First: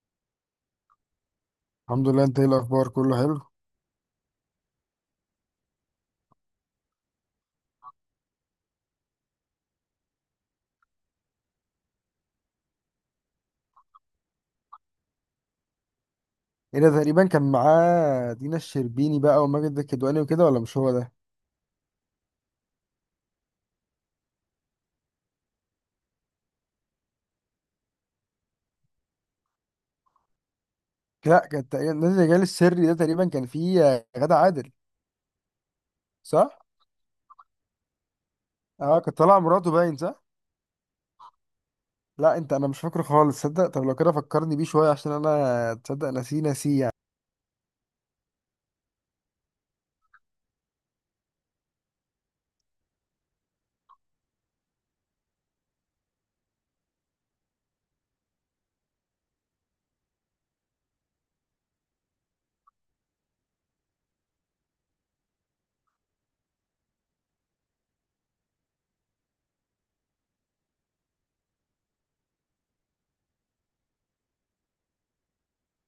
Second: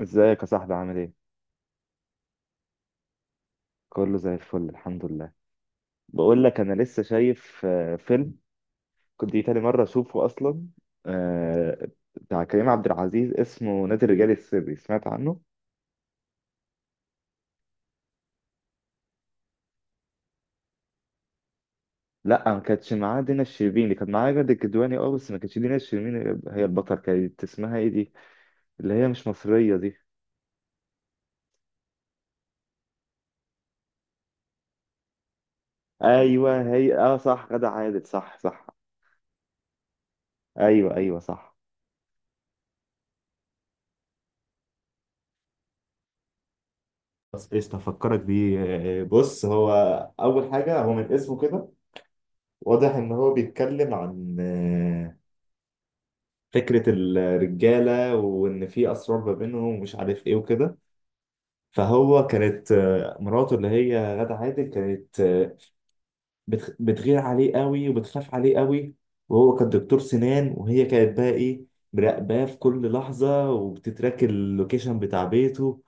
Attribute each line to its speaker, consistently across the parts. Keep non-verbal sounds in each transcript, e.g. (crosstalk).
Speaker 1: ازيك يا صاحبي عامل ايه؟
Speaker 2: الحمد لله، انت ايه الاخبار؟ كله حلو.
Speaker 1: كله زي الفل الحمد لله. بقول لك انا لسه شايف فيلم كنت دي تاني مرة اشوفه اصلا. آه، بتاع كريم عبد العزيز اسمه نادي الرجال السري، سمعت عنه؟
Speaker 2: ايه ده؟ تقريبا كان معاه دينا الشربيني بقى وماجد الكدواني وكده، ولا مش هو ده؟
Speaker 1: لا ما كانتش معاه دينا الشربيني، اللي كان معاه جد الكدواني، اه بس ما كانتش دينا الشربيني. هي البطل كانت اسمها ايه دي؟ اللي هي مش مصرية دي.
Speaker 2: لا، كان تقريبا نادي الرجال السري ده تقريبا كان فيه غادة عادل.
Speaker 1: ايوه
Speaker 2: صح.
Speaker 1: هي اه صح، غادة عادل، صح صح.
Speaker 2: اه كان طالع مراته باين، صح.
Speaker 1: ايوه ايوه صح.
Speaker 2: لا انت، انا مش فاكره خالص صدق. طب لو كده فكرني بيه شويه، عشان انا تصدق نسيه يعني.
Speaker 1: بس ايش تفكرك بيه؟ بص، هو اول حاجه هو من اسمه كده واضح إن هو بيتكلم عن فكرة الرجالة وإن في أسرار ما بينهم ومش عارف إيه وكده. فهو كانت مراته اللي هي غادة عادل كانت بتغير عليه قوي وبتخاف عليه قوي. وهو كان دكتور سنان، وهي كانت بقى إيه، مراقباه في كل لحظة وبتتراك اللوكيشن بتاع بيته،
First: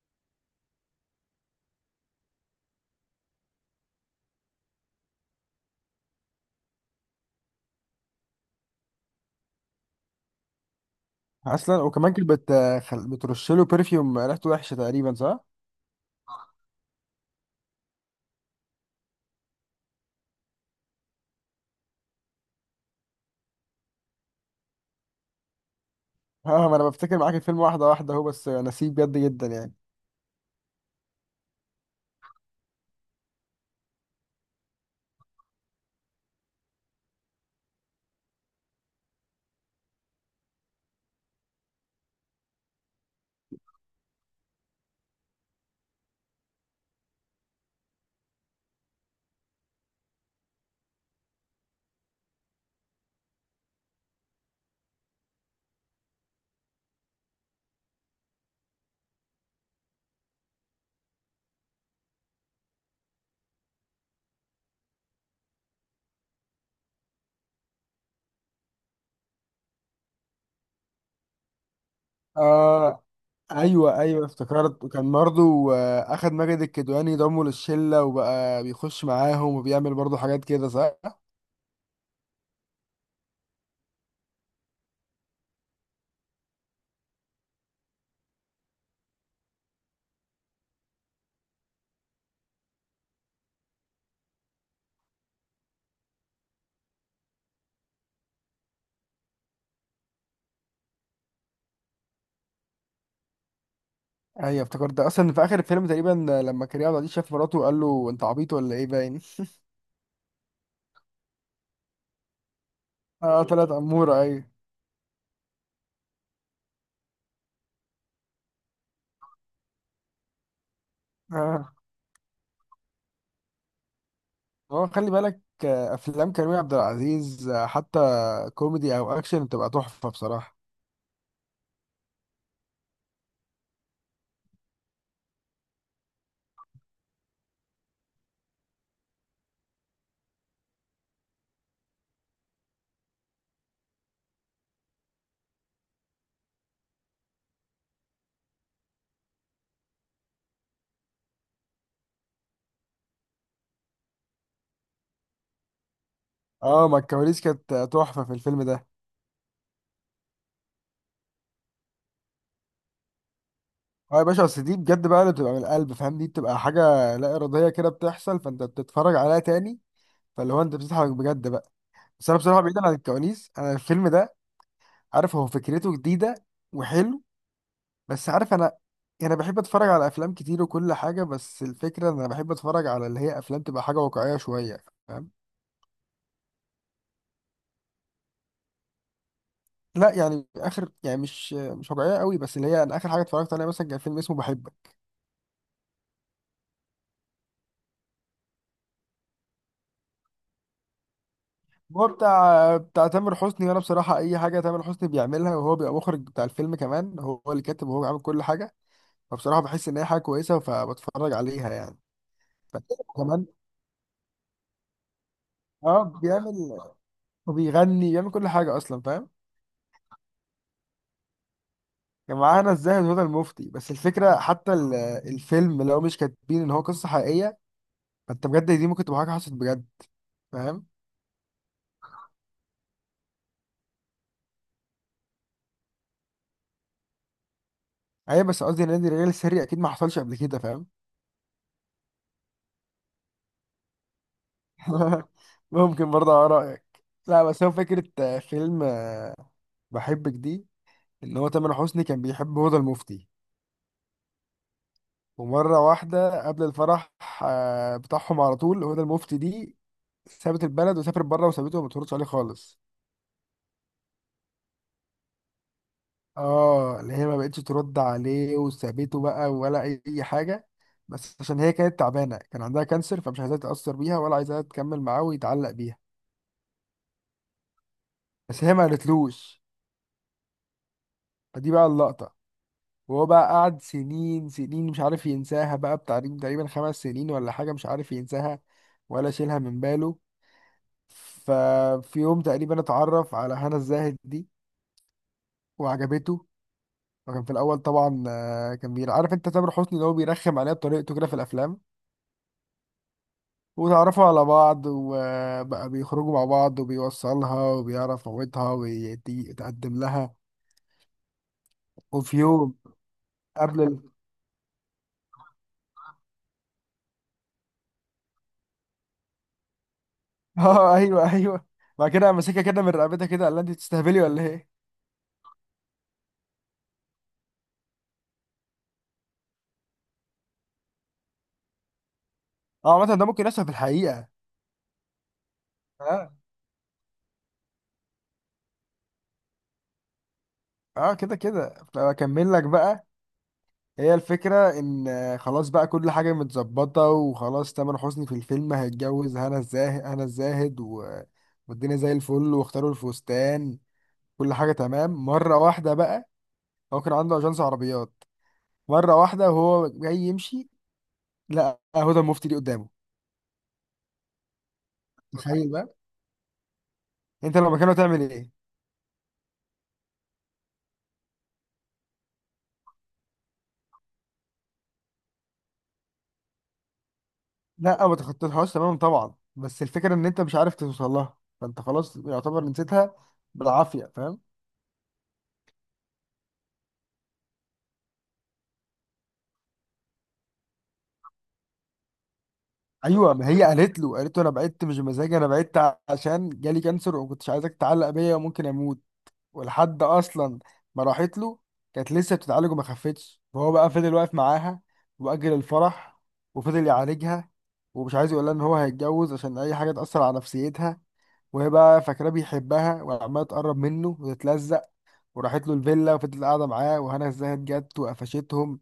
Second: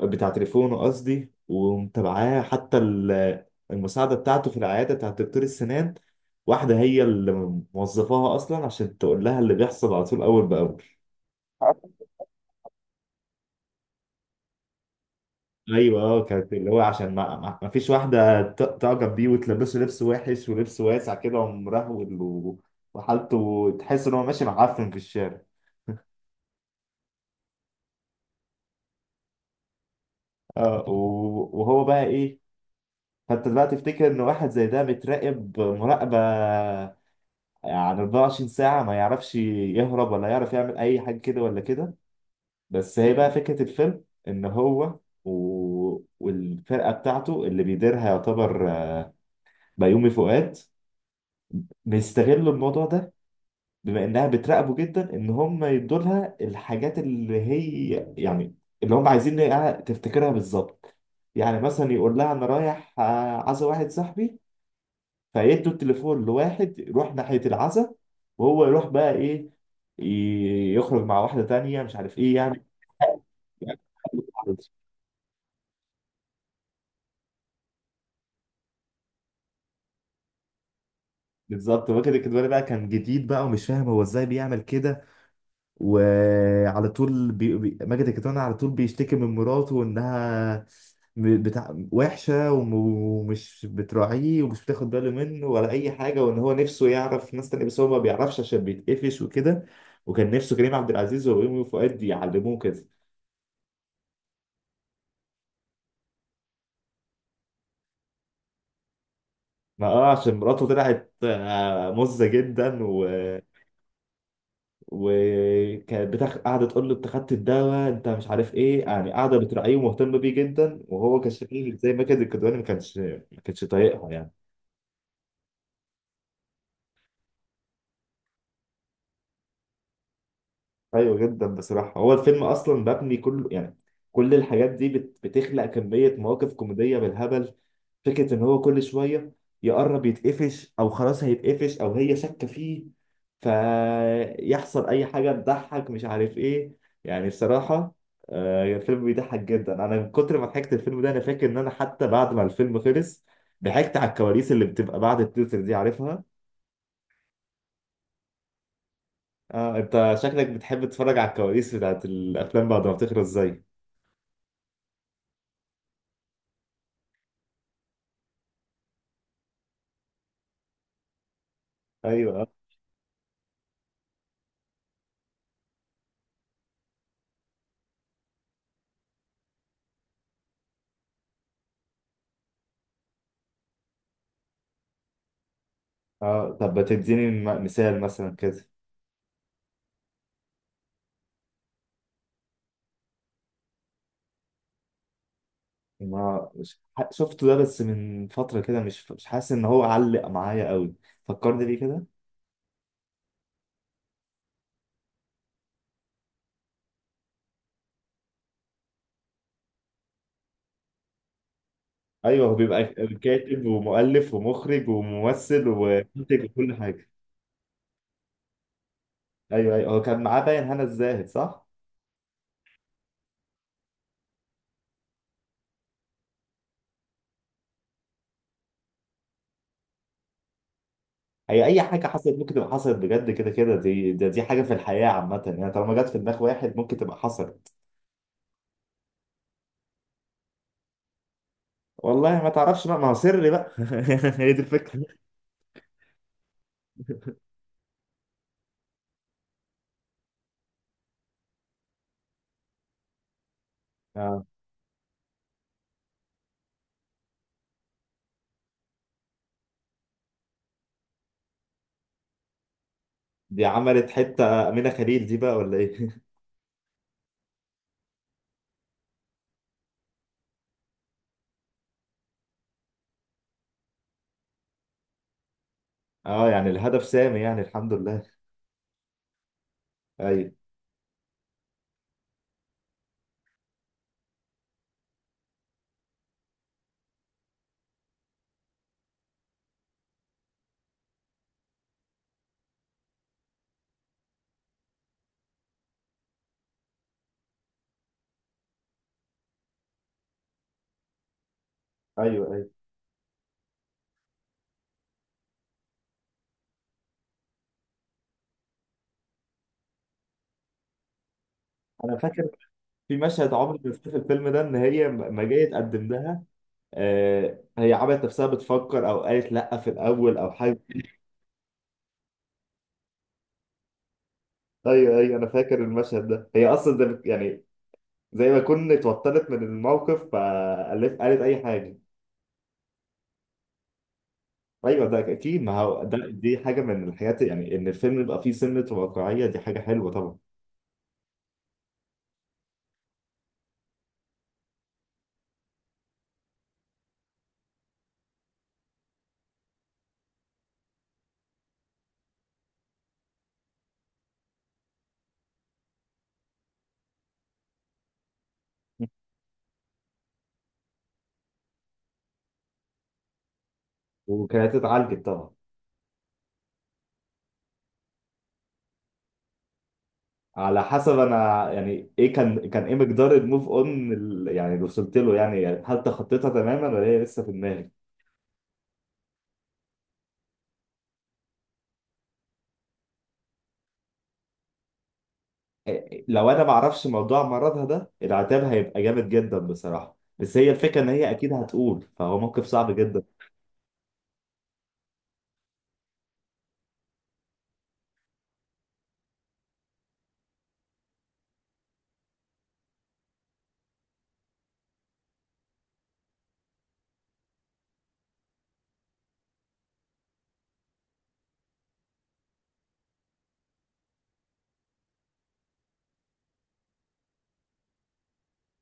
Speaker 1: بتاع تليفونه قصدي، ومتابعاه حتى المساعدة بتاعته في العيادة بتاع دكتور السنان. واحدة هي اللي موظفاها أصلا عشان تقول لها اللي بيحصل على طول أول بأول.
Speaker 2: اصلا وكمان كانت بترش له برفيوم ريحته وحشه، تقريبا صح.
Speaker 1: أيوه أه، كانت اللي هو عشان ما فيش واحدة تعجب بيه وتلبسه لبس وحش ولبس واسع كده ومرهول وحالته تحس إن هو ماشي معفن في الشارع.
Speaker 2: اه ما انا بفتكر معاك الفيلم واحده واحده اهو، بس نسيه بجد جدا يعني.
Speaker 1: اه وهو بقى إيه، فأنت دلوقتي تفتكر إن واحد زي ده بيتراقب مراقبة، يعني 24 ساعة ما يعرفش يهرب ولا يعرف يعمل أي حاجة كده ولا كده. بس هي بقى فكرة الفيلم إن هو و... والفرقة بتاعته اللي بيديرها، يعتبر بيومي فؤاد، بيستغلوا الموضوع ده. بما إنها بتراقبه جدا، إن هم يدوا لها الحاجات اللي هي يعني اللي هم عايزين إنها تفتكرها بالظبط. يعني مثلا يقول لها أنا رايح عزا واحد صاحبي، فيدوا التليفون لواحد يروح ناحية العزا، وهو يروح بقى ايه، يخرج مع واحدة تانية مش عارف ايه يعني.
Speaker 2: آه
Speaker 1: (laughs)
Speaker 2: ايوه ايوه، افتكرت. وكان برضه اخد ماجد الكدواني ضمه للشله وبقى بيخش معاهم وبيعمل برضه حاجات كده، صح.
Speaker 1: بالظبط، هو كده كده بقى كان جديد بقى ومش فاهم هو ازاي بيعمل كده. وعلى طول ماجد الكدواني على طول بيشتكي من مراته انها بتاع وحشة ومش بتراعيه ومش بتاخد باله منه ولا أي حاجة، وإن هو نفسه يعرف ناس تانية بس هو ما بيعرفش عشان بيتقفش وكده. وكان نفسه كريم عبد العزيز ويومي فؤاد يعلموه كده.
Speaker 2: ايوه افتكرت. اصلا في اخر الفيلم تقريبا، لما كريم عبد العزيز شاف مراته وقال له انت عبيط ولا ايه، باين.
Speaker 1: ما اه عشان مراته طلعت مزة جدا
Speaker 2: اه طلعت اموره، ايوه.
Speaker 1: وكانت قاعدة تقول له انت خدت الدواء انت مش عارف ايه، يعني قاعدة بتراعيه ومهتمة بيه جدا، وهو كان
Speaker 2: اه،
Speaker 1: شكله زي ما كان الكدواني ما كانش طايقها يعني.
Speaker 2: هو خلي بالك افلام كريم عبد العزيز حتى كوميدي او اكشن بتبقى تحفه بصراحه.
Speaker 1: ايوه جدا بصراحه. هو الفيلم اصلا مبني كله يعني كل الحاجات دي بتخلق كميه مواقف كوميديه بالهبل. فكره ان هو كل شويه يقرب يتقفش او خلاص هيتقفش او هي شاكه فيه، فيحصل اي حاجه تضحك مش عارف ايه يعني. بصراحه الفيلم بيضحك جدا. انا من كتر ما ضحكت الفيلم ده انا فاكر ان انا حتى بعد ما الفيلم خلص ضحكت على الكواليس اللي بتبقى بعد التتر دي، عارفها؟
Speaker 2: اه، ما الكواليس كانت تحفه في الفيلم ده.
Speaker 1: اه انت شكلك بتحب تتفرج على الكواليس بتاعت الافلام بعد ما بتخلص زي
Speaker 2: اه يا باشا، اصل دي بجد بقى اللي بتبقى من القلب، فاهم؟ دي بتبقى حاجه لا اراديه كده بتحصل، فانت بتتفرج عليها تاني. فاللي هو انت بتضحك بجد بقى. بس انا
Speaker 1: ايوه.
Speaker 2: بصراحه بعيدا عن الكواليس، انا الفيلم ده عارف هو فكرته جديده وحلو، بس عارف انا بحب اتفرج على افلام كتير وكل حاجه، بس الفكره ان انا بحب اتفرج على اللي هي افلام تبقى حاجه واقعيه شويه، فاهم؟
Speaker 1: اه طب ما تديني مثال مثلا كده.
Speaker 2: لا يعني اخر يعني مش واقعيه قوي، بس اللي هي انا اخر حاجه اتفرجت عليها مثلا كان فيلم اسمه بحبك.
Speaker 1: ما شفته ده بس من فترة كده، مش حاسس ان هو علق معايا قوي. فكرني بيه كده.
Speaker 2: هو بتاع تامر حسني، وانا بصراحه اي حاجه تامر حسني بيعملها وهو بيبقى مخرج بتاع الفيلم كمان، هو اللي كاتب وهو عامل كل حاجه. فبصراحه بحس ان هي حاجه كويسه فبتفرج عليها يعني.
Speaker 1: ايوه هو بيبقى
Speaker 2: كمان
Speaker 1: كاتب ومؤلف ومخرج وممثل
Speaker 2: اه
Speaker 1: ومنتج وكل
Speaker 2: بيعمل
Speaker 1: حاجة.
Speaker 2: وبيغني، بيعمل كل حاجة أصلا، فاهم؟
Speaker 1: ايوه ايوه هو كان معاه باين هنا الزاهد صح؟
Speaker 2: كان معانا الزاهد هدى المفتي. بس الفكرة حتى الفيلم لو مش كاتبين إن هو قصة حقيقية، فأنت بجد دي ممكن تبقى حاجة حصلت بجد، فاهم؟
Speaker 1: هي اي حاجة حصلت ممكن تبقى حصلت بجد. كده كده دي ده دي حاجة في الحياة عامة يعني، طالما جت في دماغ واحد ممكن تبقى حصلت.
Speaker 2: أيوة، بس قصدي نادي الرجال السري أكيد ما حصلش قبل كده، فاهم؟
Speaker 1: والله ما تعرفش بقى، ما هو سري بقى. (laughs) هي دي الفكرة.
Speaker 2: (laughs) ممكن برضه على رأيك. لا، بس هو فكرة فيلم بحبك دي، إن هو تامر حسني كان بيحب هدى المفتي.
Speaker 1: اه.
Speaker 2: ومرة واحدة قبل الفرح بتاعهم، على طول هدى المفتي دي سابت البلد وسافرت بره وسابته وما بتردش عليه خالص.
Speaker 1: دي عملت حتة أمينة خليل دي بقى ولا إيه؟
Speaker 2: اه اللي هي ما بقتش ترد عليه وسابته بقى، ولا اي حاجه. بس عشان هي كانت تعبانه، كان عندها كانسر، فمش عايزاه يتاثر بيها ولا عايزاه تكمل معاه ويتعلق بيها،
Speaker 1: اه يعني الهدف سامي يعني، الحمد لله.
Speaker 2: بس هي ما قالتلوش.
Speaker 1: ايوه
Speaker 2: فدي بقى اللقطه. وهو بقى قعد سنين سنين مش عارف ينساها بقى، بتاع تقريبا 5 سنين ولا حاجه، مش عارف ينساها ولا شيلها من باله. ففي يوم تقريبا اتعرف على هنا الزاهد دي وعجبته. وكان في الاول طبعا كان بير عارف انت تامر حسني اللي هو بيرخم عليها بطريقته كده في الافلام.
Speaker 1: ايوه. ايوه
Speaker 2: وتعرفوا على بعض وبقى بيخرجوا مع بعض وبيوصلها وبيعرف موتها ويتقدم لها.
Speaker 1: انا
Speaker 2: وفي
Speaker 1: فاكر،
Speaker 2: يوم
Speaker 1: في مشهد عمري
Speaker 2: قبل
Speaker 1: ما انساه في الفيلم ده ان هي ما جايه تقدم لها. آه هي عملت نفسها بتفكر او قالت لا في الاول او
Speaker 2: (laughs)
Speaker 1: حاجه.
Speaker 2: اه ايوه ايوه، بعد كده قام ماسكها كده من رقبتها كده، قال لها انت بتستهبلي ولا ايه؟
Speaker 1: ايوه ايوه انا فاكر المشهد ده. هي اصلا ده يعني زي ما كنت اتوترت من الموقف فقالت اي حاجه.
Speaker 2: اه مثلا ده ممكن يحصل في الحقيقه.
Speaker 1: ايوه ده اكيد. ما هو ده
Speaker 2: اه.
Speaker 1: دي حاجه من الحاجات يعني، ان الفيلم يبقى فيه سنه واقعيه دي حاجه حلوه طبعا.
Speaker 2: اه كده كده اكمل لك بقى. هي الفكره ان خلاص بقى كل حاجه متظبطه، وخلاص تامر حسني في الفيلم هيتجوز هنا الزاهد، هنا الزاهد و... والدنيا زي الفل، واختاروا الفستان، كل حاجه تمام. مره واحده بقى هو كان عنده اجنس عربيات، مره واحده وهو جاي يمشي، لا هدى المفتي دي قدامه.
Speaker 1: وكانت اتعالجت طبعا.
Speaker 2: تخيل بقى، انت لو مكانه تعمل ايه؟
Speaker 1: على حسب. انا يعني ايه كان كان ايه مقدار الموف اون يعني اللي وصلت له يعني، هل تخطيتها تماما ولا هي لسه في دماغي؟
Speaker 2: لا ما تخطيتهاش تماما طبعا، بس الفكره ان انت مش عارف توصل لها، فانت خلاص يعتبر نسيتها بالعافيه، فاهم؟
Speaker 1: إيه، لو انا ما اعرفش موضوع مرضها ده العتاب هيبقى جامد جدا بصراحه، بس هي الفكره ان هي اكيد هتقول، فهو موقف صعب جدا.
Speaker 2: ايوه، ما هي قالت له، قالت له انا بعدت مش بمزاجي، انا بعدت عشان جالي كانسر وما كنتش عايزك تتعلق بيا وممكن اموت. ولحد اصلا ما راحت له كانت لسه بتتعالج وما خفتش، فهو بقى فضل واقف معاها واجل الفرح وفضل يعالجها، ومش عايز يقول لها ان هو هيتجوز عشان اي حاجه تاثر على نفسيتها. وهي بقى فاكراه بيحبها وعماله تقرب منه وتتلزق، وراحت له الفيلا وفضلت قاعده معاه، وهنا ازاي جت وقفشتهم.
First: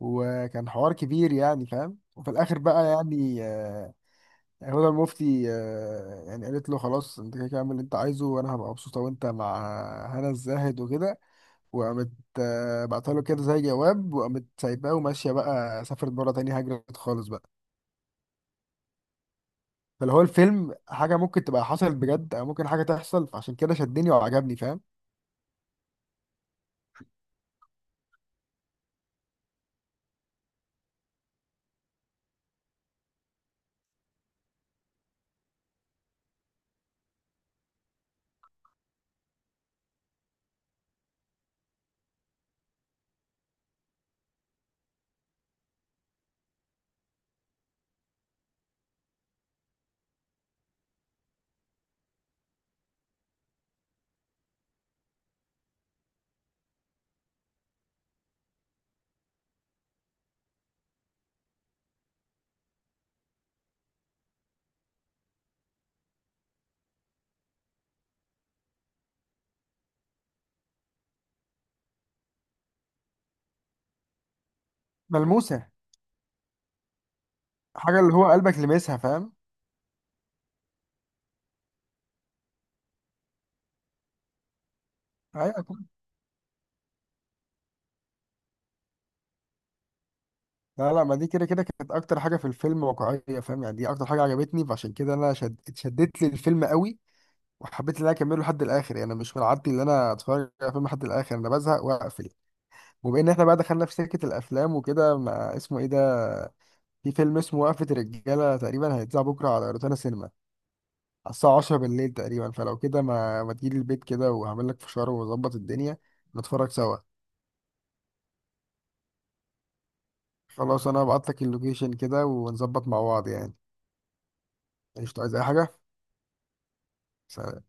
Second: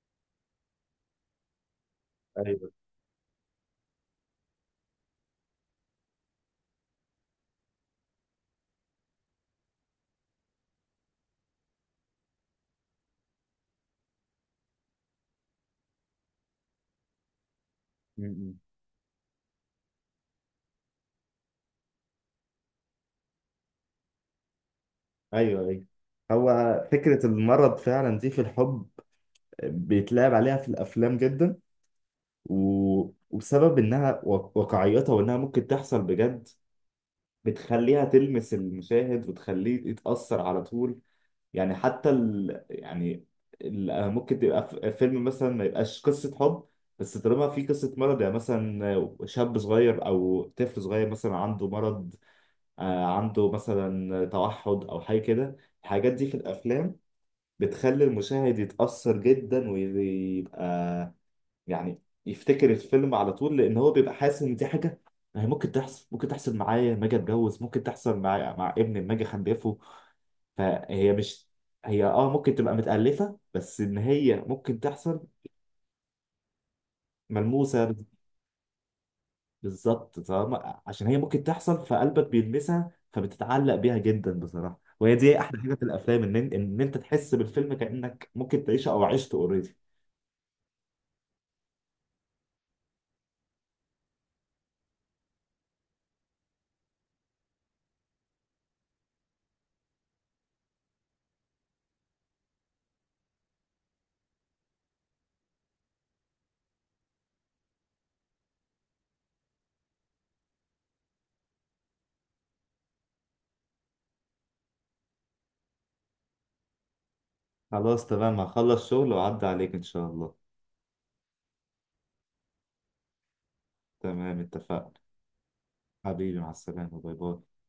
Speaker 2: وكان حوار كبير يعني، فاهم؟ وفي الاخر
Speaker 1: ايوه.
Speaker 2: بقى يعني هدى المفتي يعني قالت له خلاص انت كده كده اعمل اللي انت عايزه، وانا هبقى مبسوطه وانت مع هنا الزاهد وكده. وقامت بعتها له كده زي جواب، وقامت سايباه وماشيه بقى، سافرت بره تاني، هجرت خالص بقى.
Speaker 1: م- م.
Speaker 2: فاللي هو الفيلم حاجه ممكن تبقى حصلت بجد او ممكن حاجه تحصل، فعشان كده شدني وعجبني، فاهم؟
Speaker 1: ايوه ايوه. هو فكره المرض فعلا دي في الحب بيتلعب عليها في الافلام جدا و... وبسبب انها واقعيتها وانها ممكن تحصل بجد بتخليها تلمس المشاهد وتخليه يتأثر على طول. يعني حتى يعني ممكن تبقى فيلم مثلا ما يبقاش قصة حب، بس طالما في قصة مرض، يعني مثلا شاب صغير أو طفل صغير مثلا عنده مرض، عنده مثلا توحد أو حاجة كده. الحاجات دي في الأفلام بتخلي المشاهد يتأثر جدا ويبقى يعني يفتكر الفيلم على طول، لان هو بيبقى حاسس ان دي حاجه هي ممكن تحصل. ممكن تحصل معايا لما اجي اتجوز، ممكن تحصل مع ابني لما اجي اخلفه. فهي مش، هي اه ممكن تبقى متألفة بس ان هي ممكن تحصل.
Speaker 2: ملموسه.
Speaker 1: ملموسة.
Speaker 2: حاجه اللي هو قلبك لمسها، فاهم؟
Speaker 1: بالظبط، فاهمة عشان هي ممكن تحصل فقلبك بيلمسها فبتتعلق بيها جدا بصراحة. وهي دي احلى
Speaker 2: ايوه
Speaker 1: حاجة في
Speaker 2: كده.
Speaker 1: الافلام، ان انت تحس بالفيلم كأنك ممكن تعيشه او عشته اوريدي.
Speaker 2: لا لا، ما دي كده كده كانت اكتر حاجه في الفيلم واقعيه، فاهم يعني؟ دي اكتر حاجه عجبتني، فعشان كده انا اتشدت لي الفيلم قوي وحبيت ان انا اكمله لحد الاخر. يعني انا مش من عادتي ان انا اتفرج على فيلم لحد الاخر، انا بزهق واقفل. وبما ان احنا بقى دخلنا في سكه الافلام وكده، ما اسمه ايه ده، في فيلم اسمه وقفة الرجالة تقريبا هيتذاع بكرة على روتانا سينما على الساعة 10 بالليل تقريبا، فلو كده ما تجيلي البيت كده وهعمل لك فشار وأظبط الدنيا نتفرج سوا.
Speaker 1: خلاص تمام، هخلص شغل وأعدي عليك ان شاء الله.
Speaker 2: خلاص أنا هبعت لك اللوكيشن كده ونظبط مع بعض يعني.
Speaker 1: تمام اتفقنا.
Speaker 2: مش عايز أي حاجة.
Speaker 1: حبيبي مع السلامة، باي باي.
Speaker 2: سلام.